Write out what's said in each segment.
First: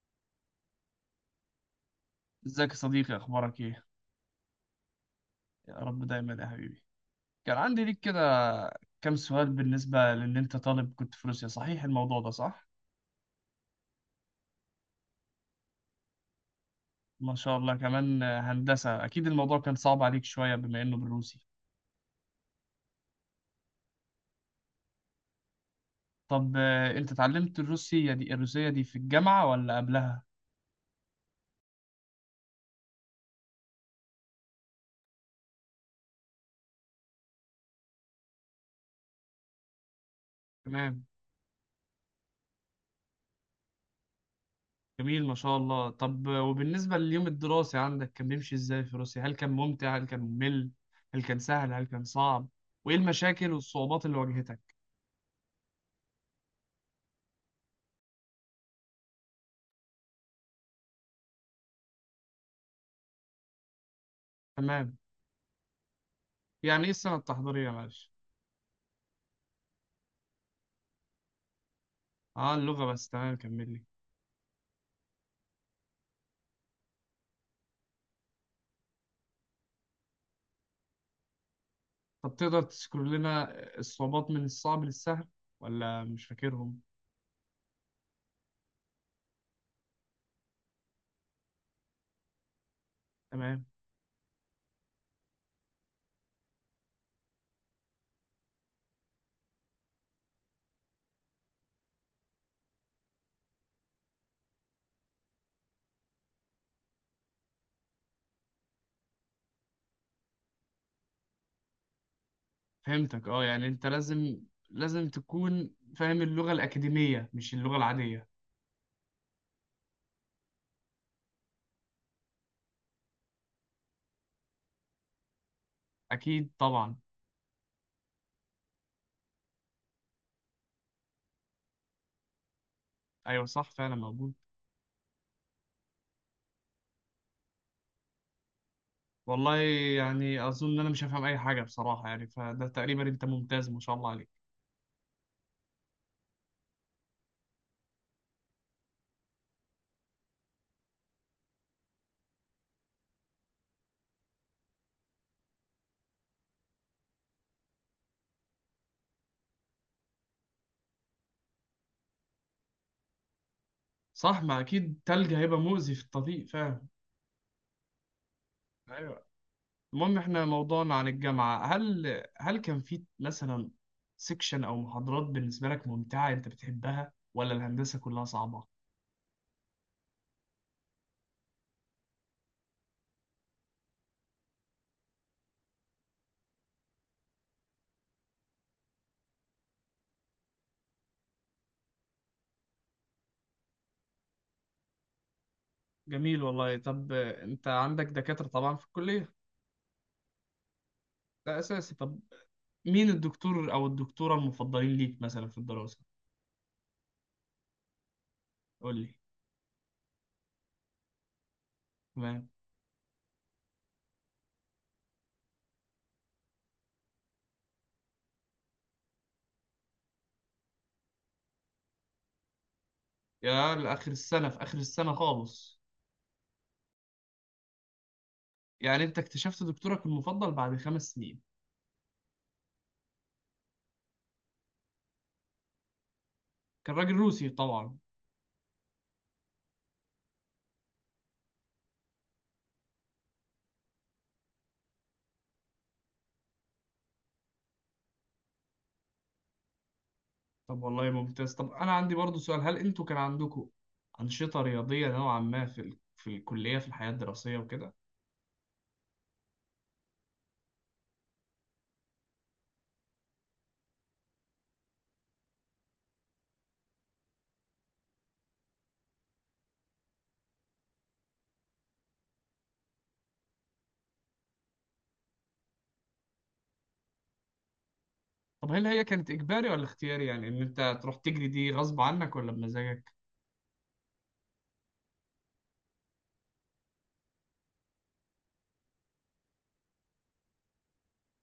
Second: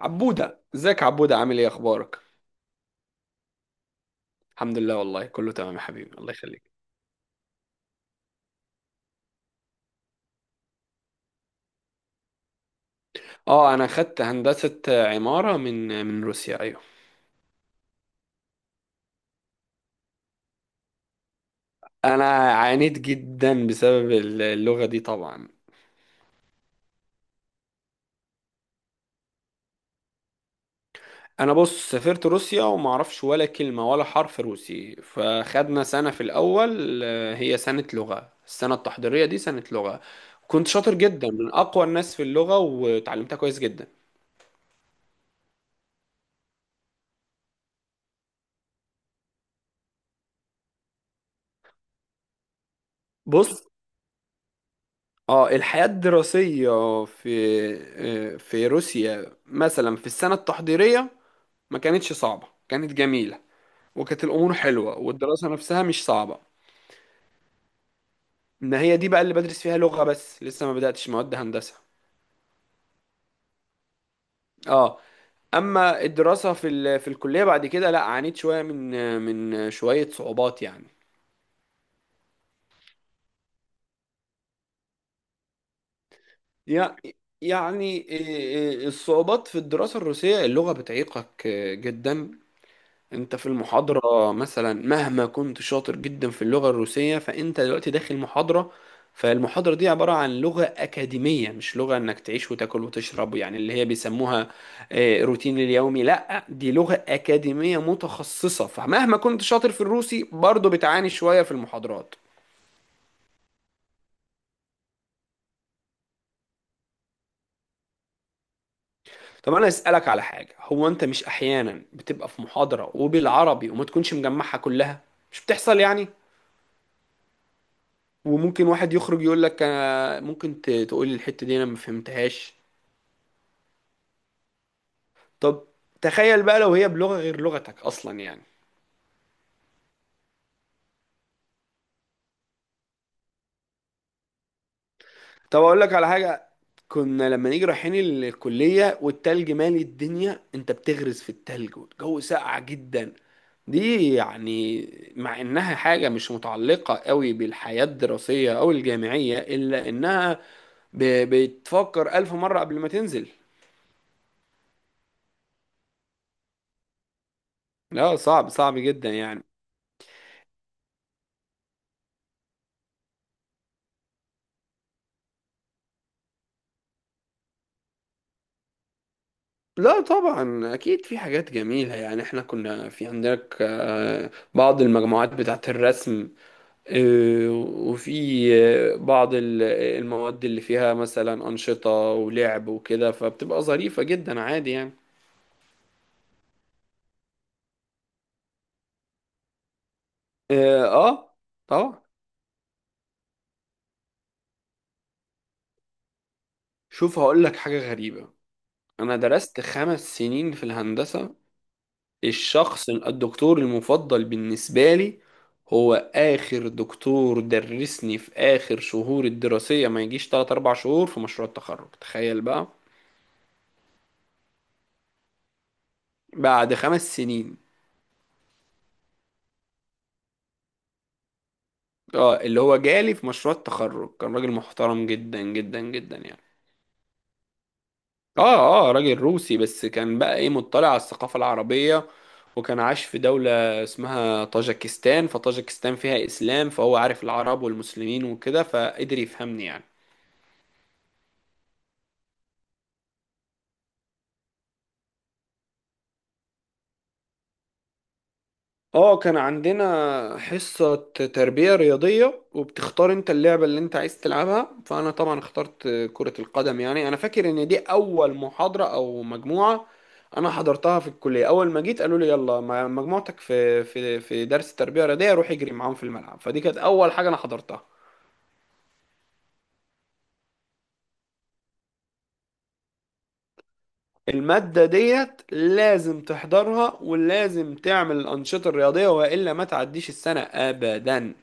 عبودة، ازيك يا عبودة؟ عامل ايه؟ اخبارك؟ ازيك يا صديقي؟ اخبارك ايه؟ الحمد لله، والله كله تمام يا يا رب حبيبي، الله دايما يا يخليك. حبيبي. كان عندي ليك كده كام سؤال، بالنسبة لان انت طالب كنت في روسيا، صحيح الموضوع ده؟ صح، اه، انا خدت هندسة عمارة من روسيا، ايوه. ما شاء الله. كمان هندسة، اكيد الموضوع كان صعب عليك شوية بما انه بالروسي. انا عانيت جدا بسبب اللغة دي طبعا. طب انت اتعلمت الروسية دي، الروسية دي في الجامعة ولا قبلها؟ انا بص، سافرت روسيا وما اعرفش ولا كلمة ولا حرف روسي، فخدنا سنة في الاول، هي سنة لغة. السنة التحضيرية دي سنة لغة. كنت شاطر تمام، جدا، من اقوى الناس في اللغة، وتعلمتها كويس جدا. جميل ما شاء الله. طب وبالنسبة لليوم الدراسي عندك، كان بيمشي ازاي في روسيا؟ هل كان ممتع هل كان ممل؟ هل كان سهل هل كان صعب؟ وايه المشاكل بص، والصعوبات اللي واجهتك؟ اه، الحياة الدراسية في روسيا مثلا في السنة التحضيرية، ما كانتش صعبة، كانت جميلة، وكانت الأمور حلوة تمام. والدراسة نفسها مش صعبة. يعني ايه السنة التحضيرية؟ معلش. إن هي دي بقى اللي بدرس فيها لغة بس، لسه ما بدأتش مواد هندسة. اه، اللغة بس، تمام كمل لي. اه، أما الدراسة في الكلية بعد كده، لا عانيت شوية من شوية صعوبات يعني. طب تقدر تذكر لنا الصعوبات من الصعب للسهل، ولا مش فاكرهم؟ يع- يعني إيه، الصعوبات في الدراسة، الروسية اللغة بتعيقك جدا. انت في تمام، المحاضرة مثلا، مهما كنت شاطر جدا في اللغة الروسية، فانت دلوقتي داخل محاضرة. فالمحاضرة دي عبارة عن لغة أكاديمية، مش لغة انك تعيش وتاكل وتشرب، يعني اللي هي بيسموها روتين اليومي. لا، دي لغة أكاديمية متخصصة، فمهما كنت شاطر في الروسي برضه بتعاني شوية في المحاضرات. فهمتك. اه، يعني انت لازم، لازم تكون فاهم اللغة الأكاديمية مش اللغة العادية. طب انا اسألك على حاجة. هو انت مش احيانا بتبقى في محاضرة وبالعربي وما تكونش مجمعها كلها؟ مش بتحصل يعني؟ أكيد طبعا. وممكن واحد يخرج يقول لك: أنا ممكن تقول لي الحتة دي، انا ما فهمتهاش؟ أيوة صح، فعلا موجود. طب تخيل بقى لو هي بلغة غير لغتك اصلا يعني. والله، يعني أظن إن أنا مش هفهم أي حاجة بصراحة، يعني فده تقريبا. أنت ممتاز ما شاء الله عليك. طب اقول لك على حاجة. كنا لما نيجي رايحين الكلية والتلج مالي الدنيا، انت بتغرز في التلج والجو ساقع جدا. دي يعني مع انها حاجة مش متعلقة قوي بالحياة الدراسية او الجامعية، الا انها بتفكر الف مرة قبل ما تنزل. صح، ما أكيد تلج هيبقى مؤذي في الطريق فعلا. لا، صعب صعب جدا أيوة. يعني. المهم احنا موضوعنا عن الجامعة، هل كان في مثلا سيكشن او محاضرات بالنسبة لك ممتعة انت بتحبها، ولا الهندسة كلها صعبة؟ لا طبعا، اكيد في حاجات جميله يعني. احنا كنا في عندك بعض المجموعات بتاعه الرسم، وفي بعض المواد اللي فيها مثلا انشطه ولعب وكده، فبتبقى ظريفه جدا عادي يعني. جميل والله. طب انت عندك دكاترة طبعا في الكلية، اه، ده اساسي. طبعا. طب مين الدكتور او الدكتورة المفضلين ليك مثلا في الدراسة؟ شوف، هقول لك حاجه غريبه. قول لي. انا درست 5 سنين في الهندسه. تمام. الشخص الدكتور المفضل بالنسبة لي هو آخر دكتور درسني في آخر شهور الدراسية، ما يجيش 3 4 شهور في مشروع التخرج. تخيل بقى، يا لآخر السنة، في آخر السنة خالص! بعد 5 سنين. يعني انت اكتشفت دكتورك المفضل بعد 5 سنين؟ اه، اللي هو جالي في مشروع التخرج كان راجل محترم جدا جدا جدا يعني. كان راجل روسي طبعا. اه، اه، راجل روسي، بس كان بقى ايه، مطلع على الثقافة العربية، وكان عاش في دولة اسمها طاجكستان. فطاجكستان فيها إسلام، فهو عارف العرب والمسلمين وكده، فقدر يفهمني يعني. طب والله ممتاز. طب انا عندي برضو سؤال، هل انتوا كان عندكم انشطه رياضيه نوعا ما في ال... في الكليه، في الحياه الدراسيه وكده؟ اه كان عندنا حصة تربية رياضية، وبتختار انت اللعبة اللي انت عايز تلعبها. فانا طبعا اخترت كرة القدم. يعني انا فاكر ان دي اول محاضرة او مجموعة انا حضرتها في الكلية. اول ما جيت، قالوا لي يلا مجموعتك في درس تربية رياضية، روح اجري معاهم في الملعب. فدي كانت اول حاجة انا حضرتها. طب هل هي كانت اجباري ولا اختياري؟ يعني ان انت تروح تجري دي غصب عنك ولا بمزاجك؟ المادة ديت لازم تحضرها، ولازم تعمل الأنشطة الرياضية، وإلا ما تعديش السنة أبدا.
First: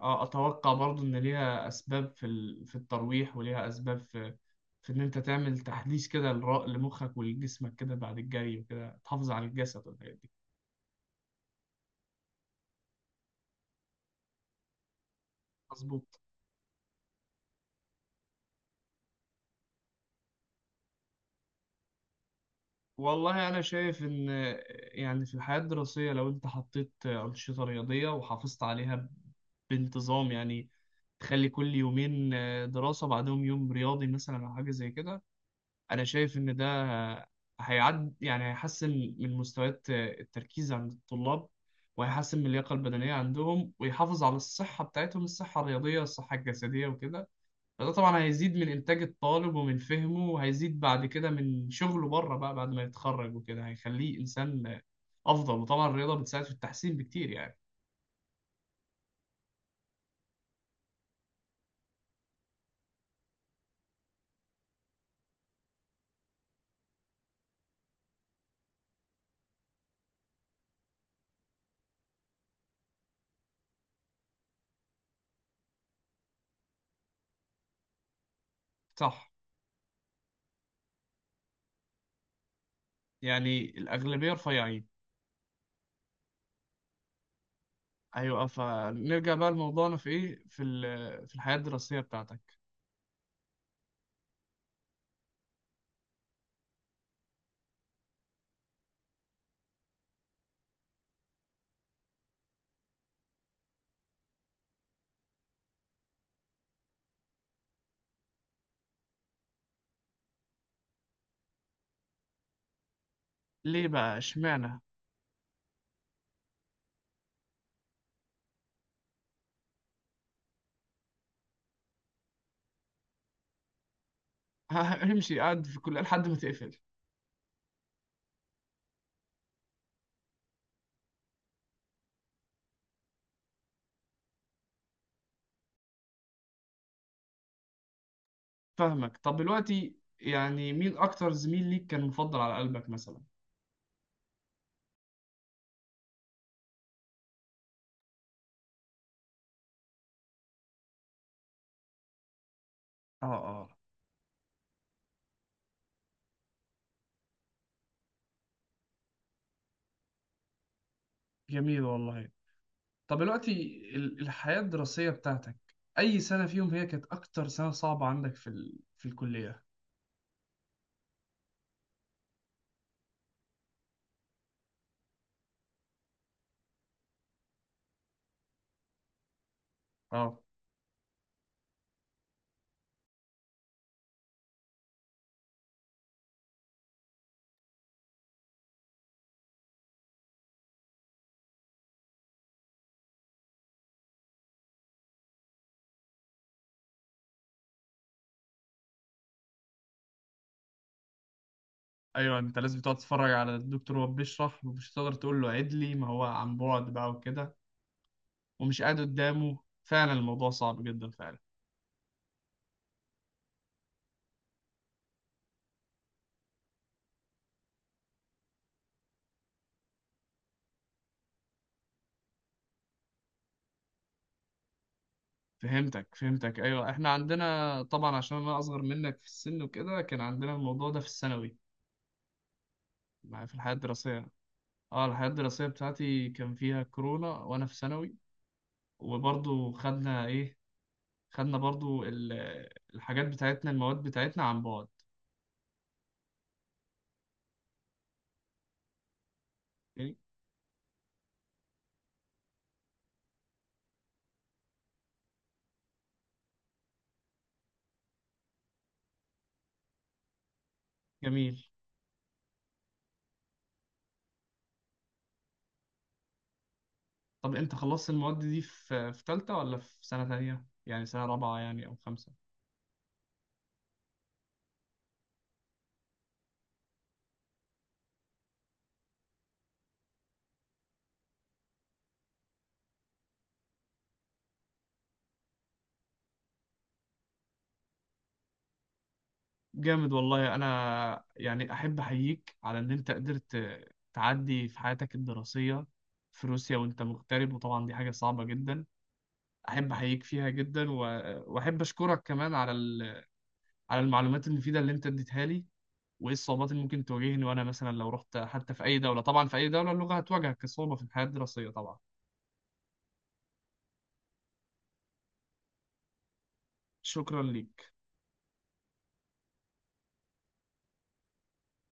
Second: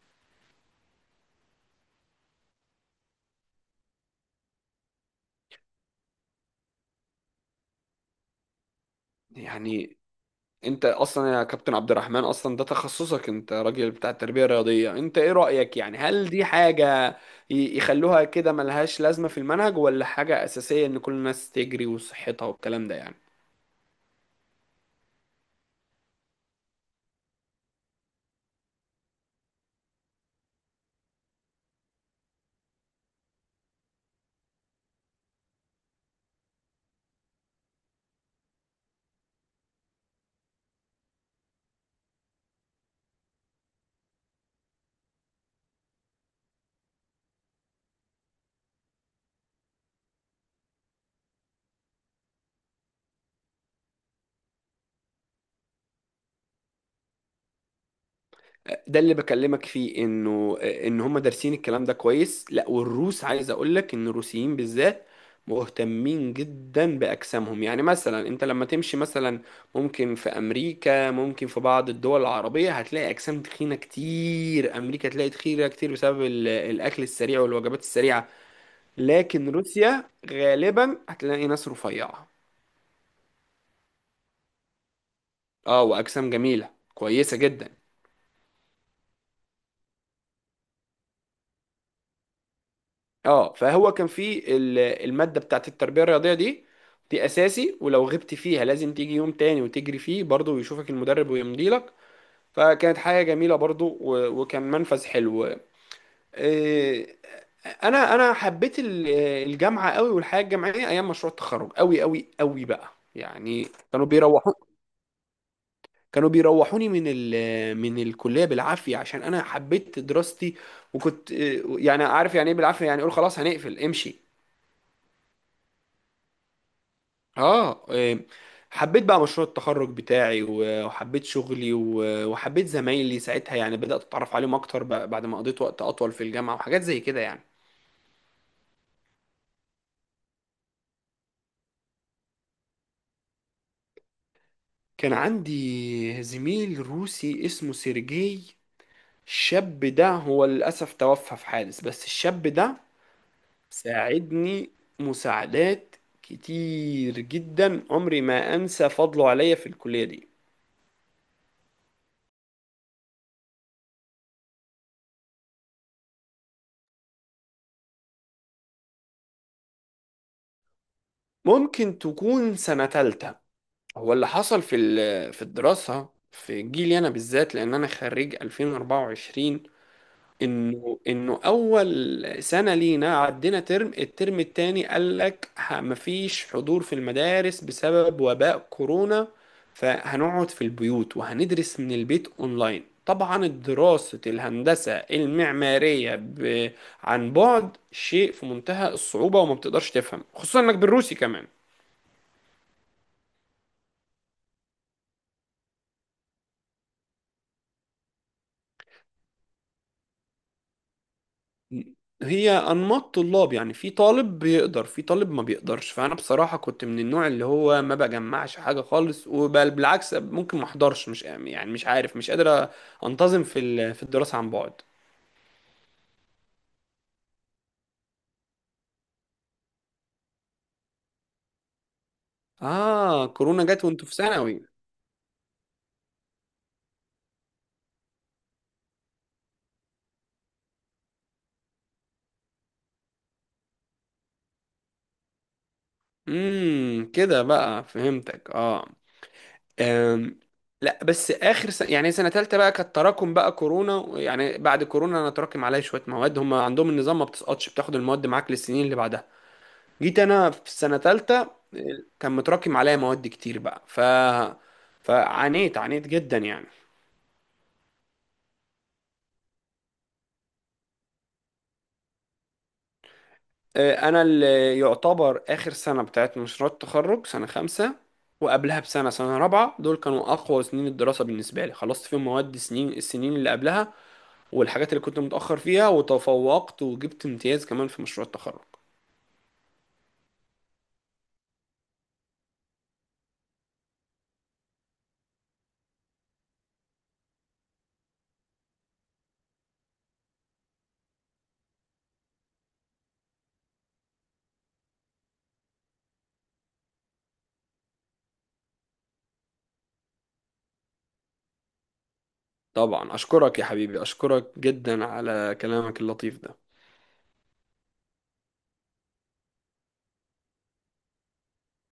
اه، اتوقع برضو ان ليها اسباب في ال... في الترويح، وليها اسباب في في ان انت تعمل تحديث كده لمخك ولجسمك كده بعد الجري وكده، تحافظ على الجسد يعني والحاجات دي. انت اصلا يا كابتن عبد الرحمن، اصلا ده تخصصك، انت راجل بتاع التربيه الرياضيه. انت ايه رايك يعني؟ مظبوط. هل دي حاجه يخلوها كده ملهاش لازمه في المنهج، ولا حاجه اساسيه ان كل الناس تجري وصحتها والكلام ده يعني؟ والله أنا شايف إن يعني في الحياة الدراسية لو أنت حطيت أنشطة رياضية وحافظت عليها بانتظام، يعني تخلي كل يومين دراسة بعدهم يوم رياضي مثلا أو حاجة زي كده، أنا شايف إن ده هيعد، يعني هيحسن من مستويات التركيز عند الطلاب، وهيحسن من اللياقة البدنية عندهم، ويحافظ على الصحة بتاعتهم، الصحة الرياضية الصحة الجسدية وكده. فده طبعا هيزيد من إنتاج الطالب ومن فهمه، وهيزيد بعد كده من شغله بره بقى بعد ما يتخرج وكده، هيخليه إنسان أفضل. وطبعا الرياضة بتساعد في التحسين بكتير يعني. ده اللي بكلمك فيه، انه ان هم دارسين الكلام ده كويس. لا، والروس عايز اقول لك ان الروسيين بالذات مهتمين جدا باجسامهم. يعني مثلا انت لما تمشي مثلا، ممكن في امريكا، ممكن في بعض الدول العربية، هتلاقي اجسام تخينة كتير. امريكا تلاقي تخينة كتير بسبب الاكل السريع والوجبات السريعة. صح. لكن روسيا غالبا هتلاقي ناس رفيعة، يعني الأغلبية رفيعين. اه، واجسام جميلة كويسة جدا. أيوة. فنرجع بقى لموضوعنا في إيه، في ال- في الحياة الدراسية بتاعتك. اه، فهو كان في المادة بتاعت التربية الرياضية دي. دي اساسي، ولو غبت فيها لازم تيجي يوم تاني وتجري فيه برضه ويشوفك المدرب ويمضي لك. فكانت حاجة جميلة برضه، وكان منفذ حلو. إيه، انا حبيت الجامعة قوي، والحياة الجامعية ايام مشروع التخرج قوي قوي قوي بقى. يعني ليه بقى؟ إشمعنى؟ كانوا بيروحوني من الكلية بالعافية، عشان انا حبيت دراستي. وكنت يعني عارف يعني ايه بالعافية، يعني اقول خلاص هنقفل امشي. امشي قاعد في الكلية لحد ما تقفل. اه، حبيت بقى مشروع التخرج بتاعي، وحبيت شغلي، وحبيت زمايلي ساعتها. يعني بدأت اتعرف عليهم اكتر بقى بعد ما قضيت وقت اطول في الجامعة وحاجات زي كده يعني. فاهمك. طب دلوقتي يعني مين أكتر زميل ليك كان مفضل على قلبك مثلا؟ كان عندي زميل روسي اسمه سيرجي. الشاب ده هو للأسف توفى في حادث. بس الشاب ده اه اه. ساعدني مساعدات كتير جدا، عمري ما انسى فضله عليا في الكلية دي. جميل والله. طب دلوقتي ال- الحياة الدراسية بتاعتك، أي سنة فيهم هي كانت أكتر سنة صعبة عندك في ال... في الكلية؟ ممكن تكون سنة تالتة. هو اللي حصل في الدراسة في جيلي أنا بالذات، لأن أنا خريج 2024، أه. إنه أول سنة لينا عدينا ترم، الترم التاني قال لك مفيش حضور في المدارس بسبب وباء كورونا. فهنقعد في البيوت وهندرس من البيت أونلاين. طبعا دراسة الهندسة المعمارية عن بعد شيء في منتهى الصعوبة، وما بتقدرش تفهم، خصوصا إنك بالروسي كمان. أيوه، أنت لازم تقعد تتفرج على الدكتور وهو بيشرح، ومش هتقدر تقول له عيد لي، ما هو عن بعد بقى وكده، ومش قاعد قدامه، فعلا الموضوع صعب جدا فعلا. هي انماط طلاب يعني، في طالب بيقدر، في طالب ما بيقدرش. فانا بصراحه كنت من النوع اللي هو ما بجمعش حاجه خالص، بالعكس ممكن ما احضرش، مش يعني مش عارف مش قادر انتظم في الدراسه عن بعد. فهمتك أيوه، إحنا عندنا طبعا، عشان أنا أصغر منك في السن وكده، كان عندنا الموضوع ده في الثانوي. اه في كورونا الحياة جت وانتوا في الدراسية، ثانوي. اه الحياة الدراسية بتاعتي كان فيها كورونا وأنا في ثانوي، وبرضه خدنا إيه، خدنا برضو ال- الحاجات بتاعتنا المواد بتاعتنا عن بعد. كده بقى فهمتك. اه. أوكي؟ أم. لا بس، اخر سنة يعني سنه ثالثه بقى كانت تراكم بقى كورونا. يعني بعد كورونا، انا تراكم عليا شويه مواد. هم عندهم النظام ما بتسقطش، بتاخد المواد معاك للسنين اللي بعدها. جيت انا في السنه ثالثه، جميل. كان متراكم عليا مواد كتير بقى. فعانيت عانيت جدا يعني. طب انت خلصت المواد دي في في تالتة، ولا في سنة تانية يعني سنة رابعة يعني او خمسة؟ انا اللي يعتبر اخر سنه بتاعت مشروع التخرج سنه خمسة، وقبلها بسنه، سنه رابعه. دول كانوا اقوى سنين الدراسه بالنسبه لي. خلصت فيهم مواد سنين السنين اللي قبلها والحاجات اللي كنت متاخر فيها، وتفوقت وجبت امتياز كمان في مشروع التخرج. جامد والله. انا يعني احب احييك على ان انت قدرت تعدي في حياتك الدراسية في روسيا وانت مغترب، وطبعا دي حاجة صعبة جدا. احب احييك فيها جدا، و- واحب اشكرك كمان على ال- على المعلومات المفيدة اللي انت اديتها لي، وايه الصعوبات اللي ممكن تواجهني وانا مثلا لو رحت حتى في اي دوله. طبعا في اي دوله اللغه هتواجهك كصعوبه في الحياه الدراسيه طبعا. طبعا اشكرك يا حبيبي، اشكرك جدا على كلامك اللطيف ده. شكرا ليك.